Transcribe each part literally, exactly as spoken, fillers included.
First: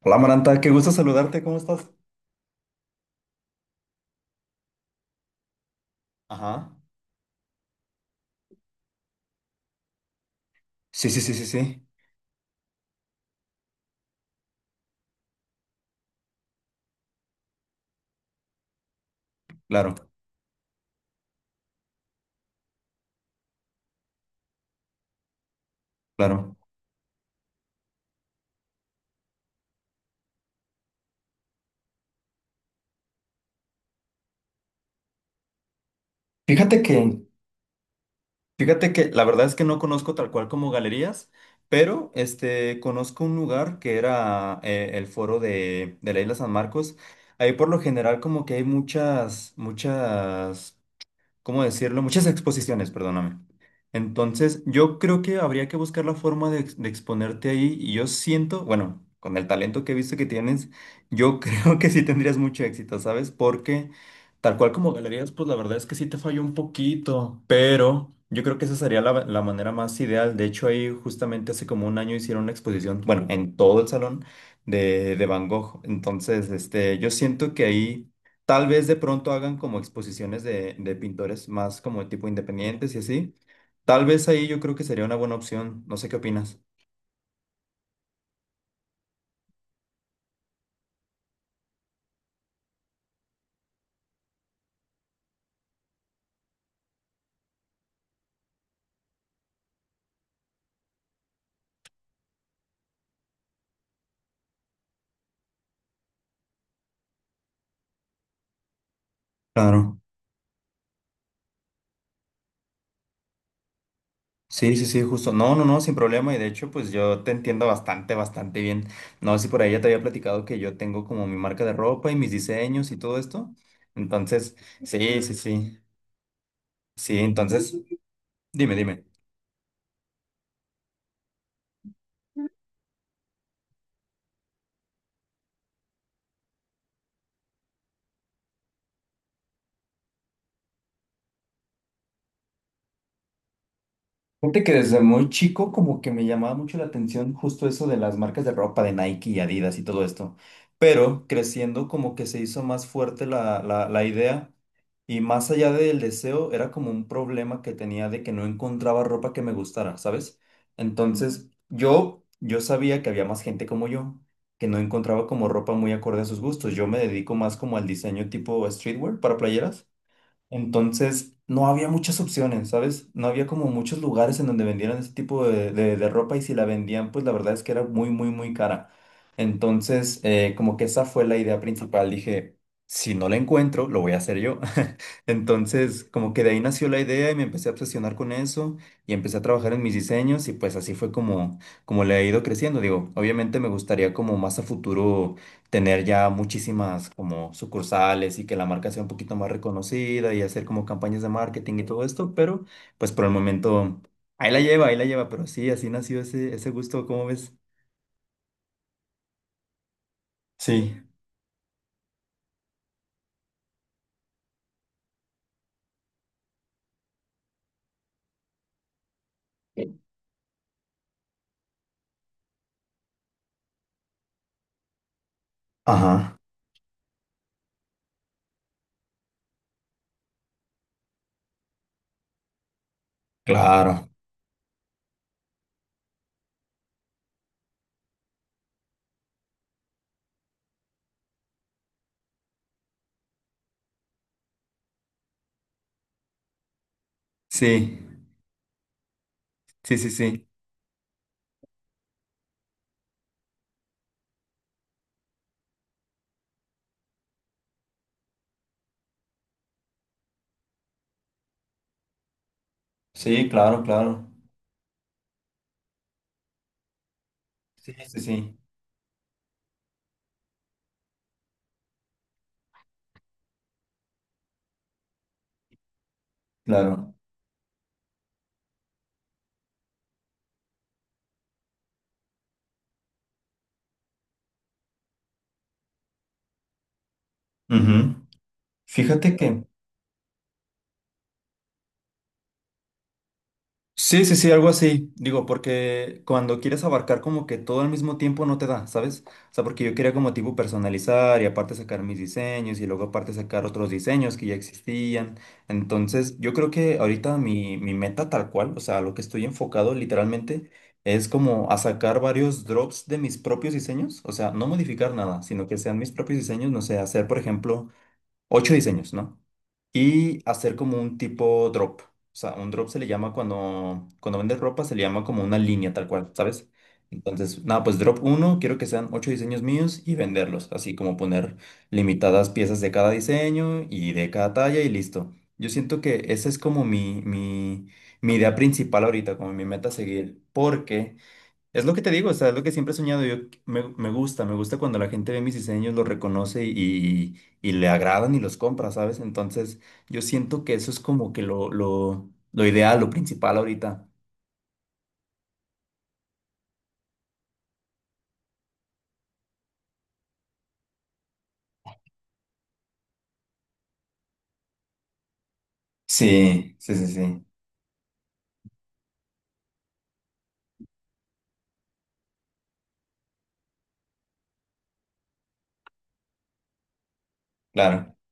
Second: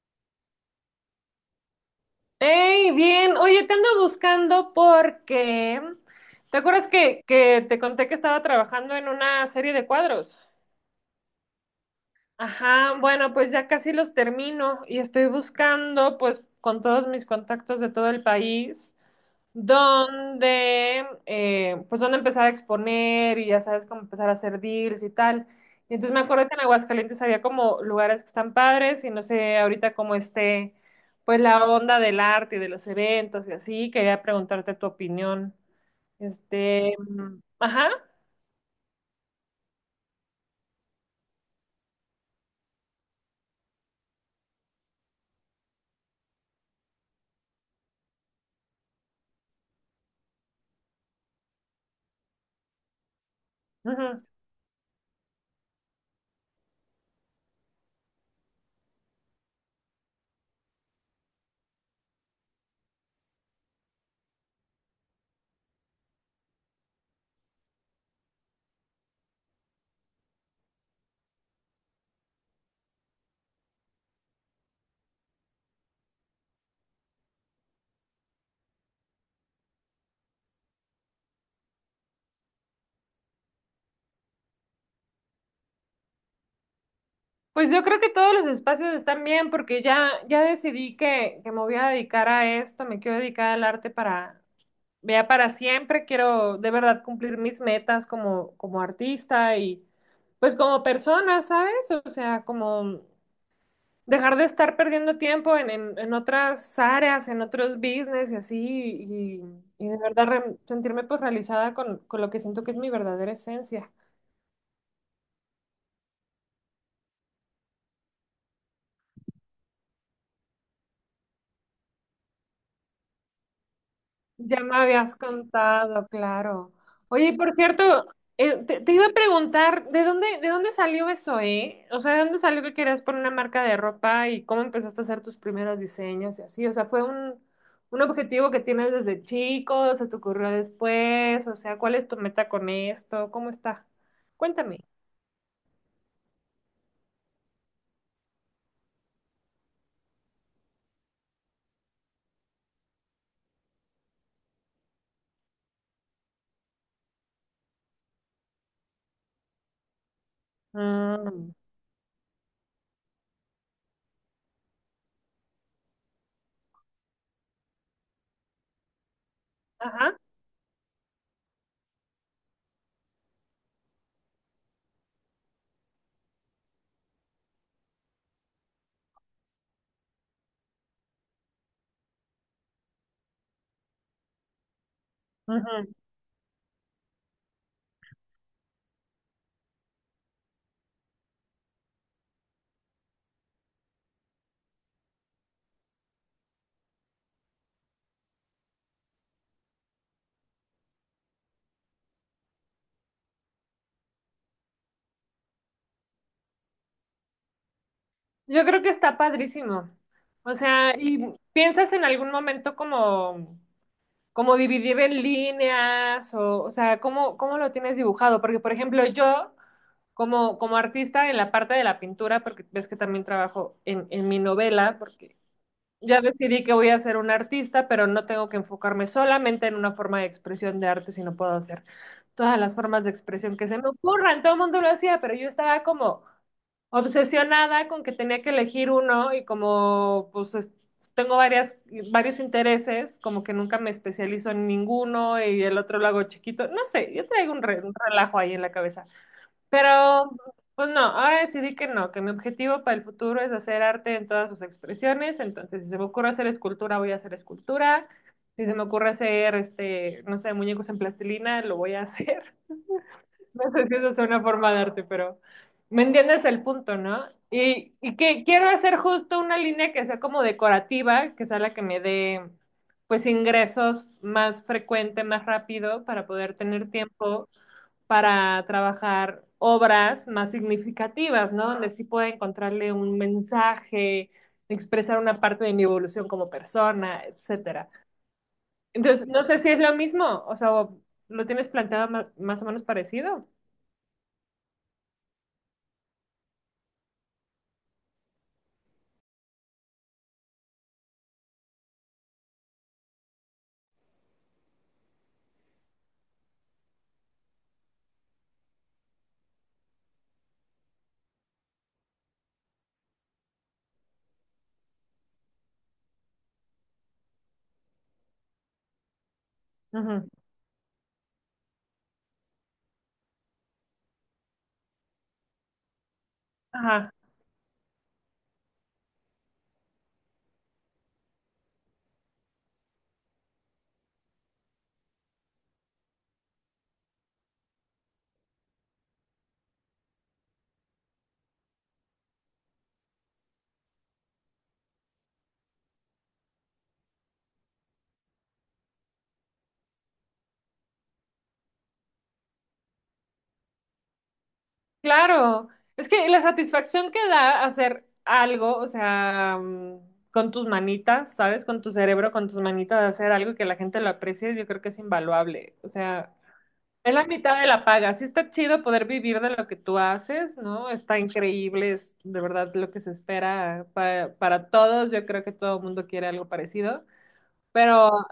Hola Maranta, qué gusto saludarte, ¿cómo estás? Hey, bien. Oye, te ando buscando porque... ¿Te Ajá. acuerdas que, que te conté que estaba trabajando en una serie de cuadros? Sí, sí, sí, sí, sí, Ajá, bueno, pues ya casi los termino y estoy buscando, pues, con todos mis contactos de todo el país, claro, donde, eh, pues, dónde empezar a exponer y ya sabes cómo empezar a hacer deals y tal. Y entonces me acuerdo que claro. en Aguascalientes había como lugares que están padres y no sé ahorita cómo esté, pues, la onda del arte y de los eventos y así. Quería preguntarte tu opinión. Fíjate Este, que, mm, ajá. fíjate que la verdad es que no conozco tal cual como galerías, pero este, conozco un lugar que era eh, el foro de, de la Isla San Marcos. Ahí por lo general como que hay muchas, muchas ¿cómo decirlo? Muchas exposiciones, perdóname. Ujú. Entonces, yo creo que habría que buscar la forma de, ex- de exponerte ahí y yo siento, bueno, con el talento que he visto que tienes, yo creo que sí tendrías mucho éxito, ¿sabes? Porque tal cual como galerías, pues la verdad es que sí te falló un poquito, pero yo creo que esa sería la, la manera más ideal. De hecho, ahí justamente hace como un año hicieron una exposición, bueno, en todo el salón de, de Van Gogh. Entonces, este, yo siento que ahí… Tal vez de pronto hagan como exposiciones de, de pintores más como tipo independientes y así. Tal vez ahí yo creo que sería una buena opción. No sé qué opinas. Pues yo creo que todos los espacios están bien porque ya, ya decidí que, que me voy a dedicar a esto, me quiero dedicar al arte para, vea para siempre, quiero de verdad cumplir mis metas como, como artista y pues como persona, ¿sabes? O sea, como dejar de estar perdiendo tiempo en, en, en otras áreas, en otros business y así, y, y de Claro. verdad re- sentirme pues realizada con, con lo que siento que es mi verdadera esencia. Sí, sí, sí, justo. No, no, no, sin problema. Y de hecho, pues yo te entiendo bastante, bastante bien. No sé si por ahí ya te había platicado que yo tengo como mi marca de ropa y mis diseños y todo esto. Entonces, Ya me habías sí, sí, sí. contado, claro. Sí, Oye, y por entonces, cierto, eh, dime, te, te dime. iba a preguntar, ¿de dónde, de dónde salió eso, eh? O sea, ¿de dónde salió que querías poner una marca de ropa y cómo empezaste a hacer tus primeros diseños y así? O sea, ¿fue un, un objetivo que tienes desde chico? ¿Se te ocurrió después? O sea, ¿cuál es tu meta con esto? ¿Cómo está? Fíjate que Cuéntame. desde muy chico como que me llamaba mucho la atención justo eso de las marcas de ropa de Nike y Adidas y todo esto, pero creciendo como que se hizo más fuerte la, la, la idea y más allá del deseo era como un problema que tenía de que no encontraba ropa que me gustara, ¿sabes? Entonces Mm, yo, yo sabía que había más gente como yo que no encontraba como ropa muy acorde a sus gustos, yo me dedico más como al diseño tipo streetwear para playeras. ajá. Entonces, no había muchas opciones, ¿sabes? No había como muchos lugares en donde vendieran ese tipo de, de- de ropa y si la vendían, pues la verdad es que era muy, muy, muy cara. Entonces, eh, como que esa fue la idea principal. Dije, si no la encuentro, lo voy a hacer yo. Ujú. Entonces, como que de ahí nació la idea y me empecé a obsesionar con eso y empecé a trabajar en mis diseños y pues así fue como, como le he ido creciendo. Digo, obviamente me gustaría como más a futuro tener ya muchísimas como sucursales y que la marca sea un poquito más reconocida y hacer como campañas de marketing y todo esto, pero pues por el momento ahí la lleva, ahí la lleva, pero sí, así nació ese, ese gusto, ¿cómo ves? Yo creo que está padrísimo. O Sí. sea, ¿y piensas en algún momento como... como dividir en líneas o, o sea, ¿cómo, cómo lo tienes dibujado? Porque, por ejemplo, yo como, como artista en la parte de la pintura, porque ves que también trabajo en, en mi novela, porque ya Ajá, decidí que voy a ser un artista, pero no tengo que enfocarme solamente en una forma de expresión de arte, sino puedo hacer todas las formas de expresión que se me claro. ocurran. Todo el mundo lo hacía, pero yo estaba como obsesionada con que tenía que elegir uno y como pues es- tengo varias, varios intereses, como que nunca me especializo en ninguno y el otro lo hago chiquito. No sé, yo traigo un, re- un Sí, relajo ahí en la cabeza. sí, sí, Pero sí. pues no, ahora decidí que no, que mi objetivo para el futuro es hacer arte en todas sus expresiones. Entonces, si se me ocurre hacer escultura, voy a hacer escultura. Si se me ocurre hacer, este, no sé, muñecos en plastilina, lo voy a hacer. Sí, No claro, sé si eso es claro. una forma de arte, pero me entiendes el punto, ¿no? Sí, Y, y sí, que sí, quiero hacer justo una línea que sea como decorativa, que sea la que me dé pues ingresos más frecuente, más rápido, para poder tener claro. tiempo para trabajar obras más significativas, ¿no? Donde sí pueda encontrarle un mensaje, expresar una parte de mi evolución como persona, etcétera. Ujú. Entonces, Fíjate no sé que si es lo mismo, o sea, ¿lo tienes planteado ma- más o menos parecido? sí, sí, sí, algo así. Digo, porque cuando quieres abarcar como que todo al mismo tiempo no te da, ¿sabes? O sea, porque yo quería como tipo personalizar y aparte sacar mis diseños y luego aparte sacar otros diseños que ya existían. Entonces, yo creo que ahorita mi, mi meta tal cual, o sea, lo que estoy enfocado literalmente es como a sacar varios drops de mis propios diseños. O sea, no modificar nada, sino que sean mis propios diseños, no sé, hacer, por ejemplo, ocho diseños, ¿no? Ujú. Y hacer como un tipo drop. O sea, un drop se le llama cuando, cuando vendes ropa, se le llama como una línea tal cual, ¿sabes? Ajá, Entonces, nada, pues drop uno, quiero que sean ocho diseños míos y venderlos, así como poner limitadas piezas de cada diseño y de cada talla y listo. Yo siento que esa es como mi, mi, mi idea principal ahorita, como mi meta a seguir, porque… Es lo que te digo, o sea, es lo que siempre he soñado. Yo me, me gusta, me gusta cuando la gente ve mis diseños, los reconoce y, y le agradan y los compra, ¿sabes? Entonces, yo siento que eso es como que lo, lo, lo ideal, lo principal ahorita. claro. Es que la satisfacción que da hacer algo, o sea, mm, con tus manitas, ¿sabes? Con tu cerebro, con tus manitas, hacer algo que la gente lo aprecie, yo creo que es invaluable. O sea, Sí, sí, sí, es la sí, mitad de la paga. Sí está chido poder vivir de lo que tú haces, ¿no? Está increíble, es de verdad lo que se espera para, para todos. Yo creo que todo el mundo quiere algo parecido. claro. Pero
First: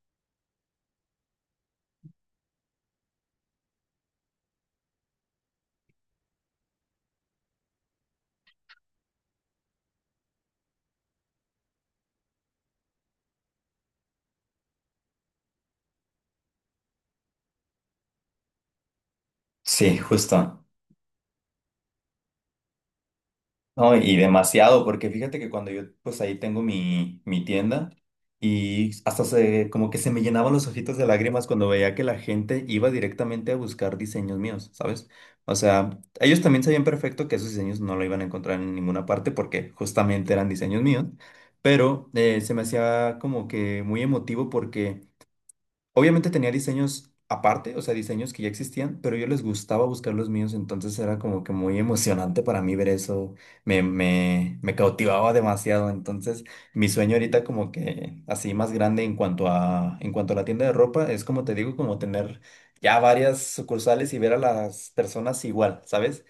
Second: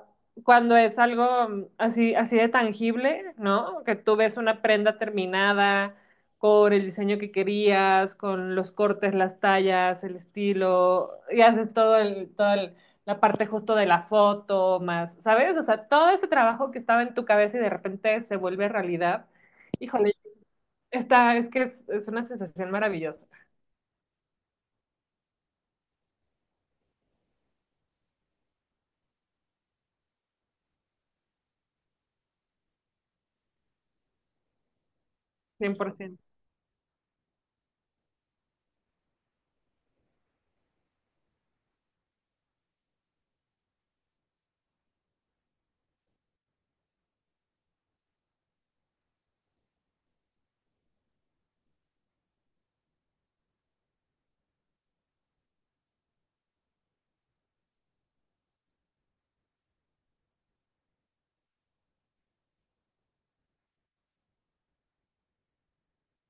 cuando es algo mm, así, así de tangible, ¿no? Que tú ves una prenda terminada con el diseño que querías, con los cortes, las tallas, el estilo, y haces todo el, todo el- la parte justo de la foto, más, ¿sabes? O sea, todo ese trabajo que estaba en tu cabeza y de repente se vuelve realidad. Sí, Híjole, justo. esta es que es, es una sensación maravillosa, No, y demasiado, porque fíjate que cuando yo, pues ahí tengo mi, mi tienda y hasta se, como que se me llenaban los ojitos de lágrimas cuando veía que la gente iba directamente a buscar diseños míos, ¿sabes? O sea, ellos también sabían perfecto que esos diseños no lo iban a encontrar en ninguna parte porque justamente eran diseños míos, pero eh, se me hacía como que muy emotivo porque… Obviamente tenía diseños aparte, o sea, diseños que ya existían, pero yo les gustaba buscar los míos, entonces era como que muy emocionante para mí ver eso, me, me, me cautivaba demasiado, entonces mi sueño ahorita como que así más grande en cuanto a, en cuanto a la tienda de ropa, es como te digo, como tener ya varias sucursales y ver a las personas igual, ¿sabes?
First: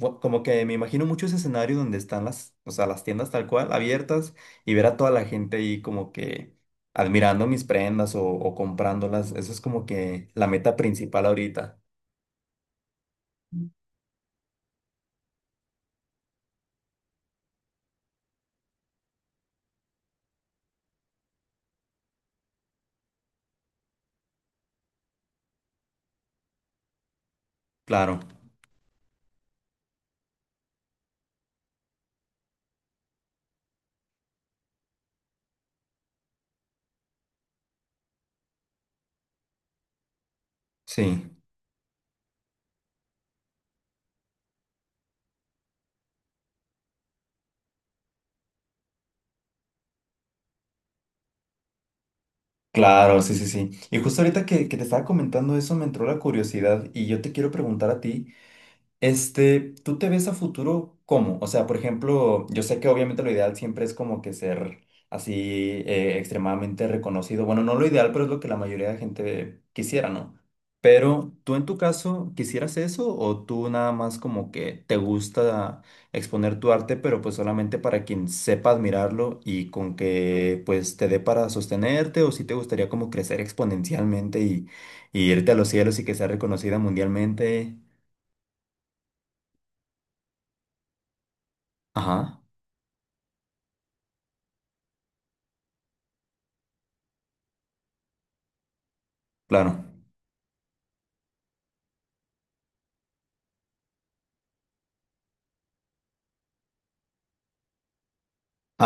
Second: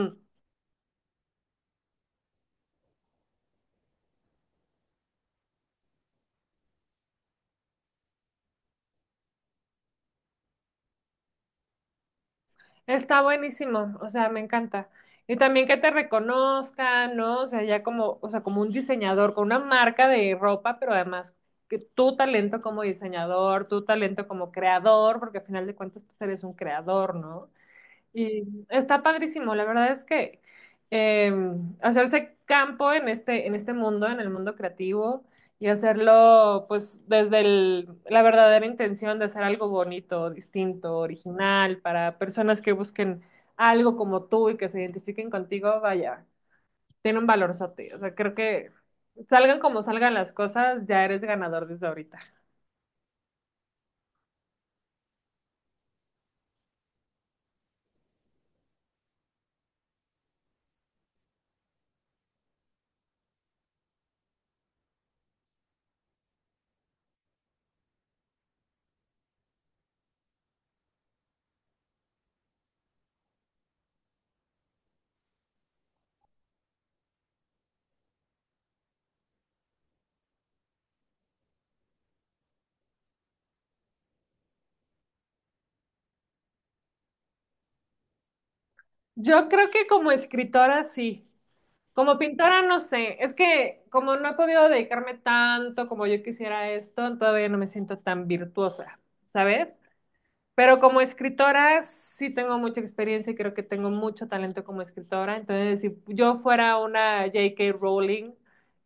bu- Como que me imagino mucho ese escenario donde están las, o sea, las tiendas tal cual abiertas y ver a toda la gente ahí como que admirando mis prendas o, o comprándolas. Eso es como que la meta principal ahorita. Está buenísimo, o sea, me encanta. Y también que te reconozcan, ¿no? O sea, ya como, o sea, como un diseñador, con una marca de ropa, pero además que tu talento como diseñador, tu talento como creador, porque al final de cuentas, pues eres un creador, ¿no? Claro, Y está padrísimo, la verdad es que eh, hacerse campo en este, en este mundo, en el mundo creativo, y hacerlo pues desde el- la verdadera intención de hacer algo bonito, distinto, sí. original, para personas que busquen algo como tú y que se identifiquen contigo, vaya, tiene un valorzote. O sea, creo que salgan como salgan las cosas, ya eres ganador desde ahorita. Claro, sí, sí, sí. Y justo ahorita que, que te estaba comentando eso me entró la curiosidad y yo te quiero preguntar a ti. Este, ¿tú te ves a futuro cómo? O sea, por ejemplo, yo sé que obviamente lo ideal siempre es como que ser así eh, extremadamente reconocido. Bueno, no lo ideal, pero es lo que la mayoría de gente quisiera, ¿no? Pero tú en tu caso, ¿quisieras eso o tú nada más como que te gusta exponer tu arte, pero pues solamente para quien sepa admirarlo y con que pues te dé para sostenerte o si te gustaría como crecer exponencialmente y, y irte a los cielos y que sea reconocida mundialmente? Yo creo que como escritora sí. Como Ajá. pintora, no sé, es que como no he podido dedicarme tanto como yo quisiera a esto, todavía no me siento tan virtuosa, ¿sabes? Claro. Pero como escritora sí tengo mucha experiencia y creo que tengo mucho talento como escritora. Entonces, si yo fuera una J K. Rowling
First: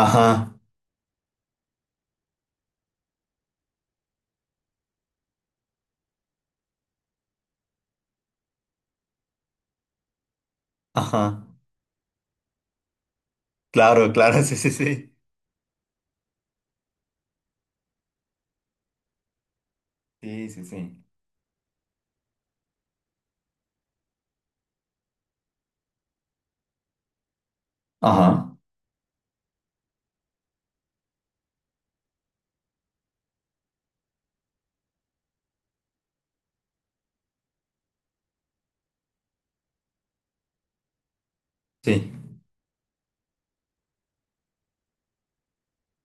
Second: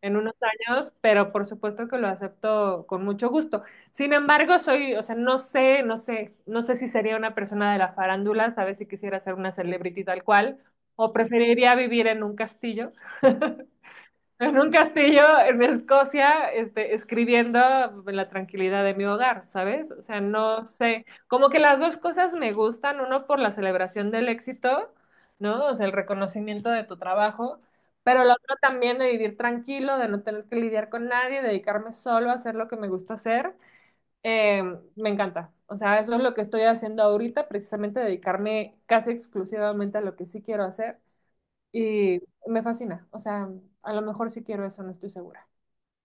en unos Ajá, años, pero por supuesto que lo acepto con mucho gusto. Sin embargo, soy, o sea, no sé, no sé, no sé si sería una persona de la farándula, sabes si quisiera ser una celebrity tal cual, o ajá. preferiría vivir en un castillo. Claro, claro, sí, En sí, un sí. castillo en Escocia, este, escribiendo en la tranquilidad de mi hogar, ¿sabes? O sea, Sí, sí, no sí. sé, como que las dos cosas me gustan, uno por la celebración del éxito, ¿no? O sea, el reconocimiento de tu trabajo, pero Ajá, la otra también de vivir tranquilo, de no tener que lidiar con nadie, dedicarme solo a hacer lo que me gusta hacer, eh, me encanta. O sea, eso es lo que estoy haciendo ahorita, precisamente dedicarme casi exclusivamente a lo que sí quiero hacer. sí. Y me fascina. O sea, a lo mejor sí quiero eso, no estoy segura.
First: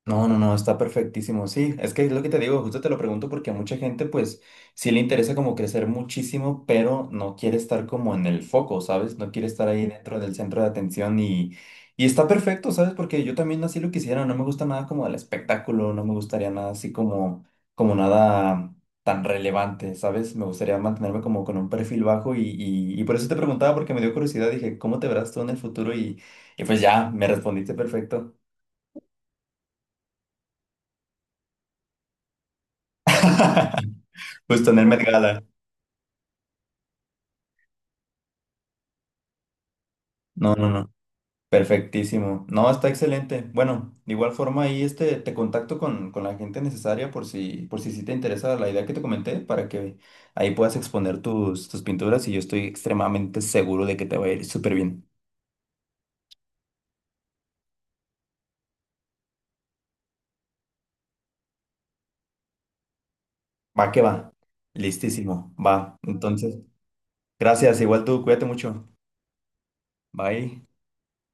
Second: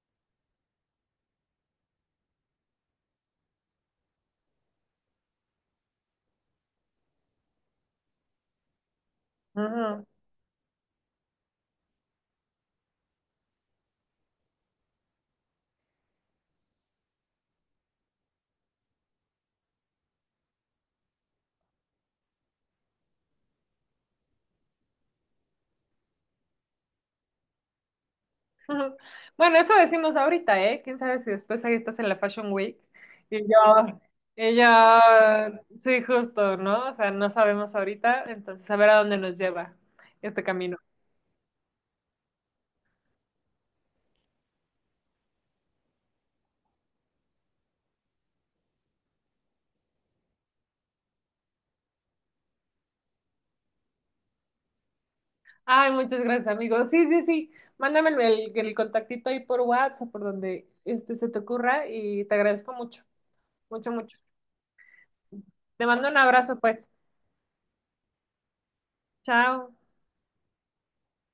No, no, no, está perfectísimo. Sí, es que es lo que te digo, justo te lo pregunto porque a mucha gente pues sí le interesa como crecer muchísimo, pero no quiere estar como en el foco, ¿sabes? No quiere estar ahí Ujú. dentro del centro de atención y, y está perfecto, ¿sabes? Porque yo también así lo quisiera, no me gusta nada como el espectáculo, no me gustaría nada así como, como nada tan relevante, ¿sabes? Me gustaría mantenerme como con un perfil bajo y, y, y por eso te preguntaba porque me dio curiosidad, dije, ¿cómo te verás tú en el futuro? Y, y pues ya, me respondiste perfecto. Bueno, eso decimos ahorita, ¿eh? ¿Quién sabe si después ahí estás en la Fashion Week? Y yo, y yo, Justo en el Met Gala. sí, justo, ¿no? O sea, no sabemos ahorita, entonces a ver a dónde nos lleva este No, no, camino. no. Perfectísimo. No, está excelente. Bueno, de igual forma ahí este, te contacto con, con la gente necesaria por si, por si sí te interesa la idea que te comenté para que ahí puedas exponer tus, tus pinturas y yo estoy extremadamente seguro de que te va a ir súper bien. Ay, muchas gracias, amigo. Sí, sí, sí. Mándame el, el contactito ahí por WhatsApp o por donde este se te ocurra y te agradezco mucho, Va mucho, que va. mucho. Listísimo. Va. Te mando un Entonces, abrazo, pues. gracias. Igual tú, cuídate mucho. Chao. Bye.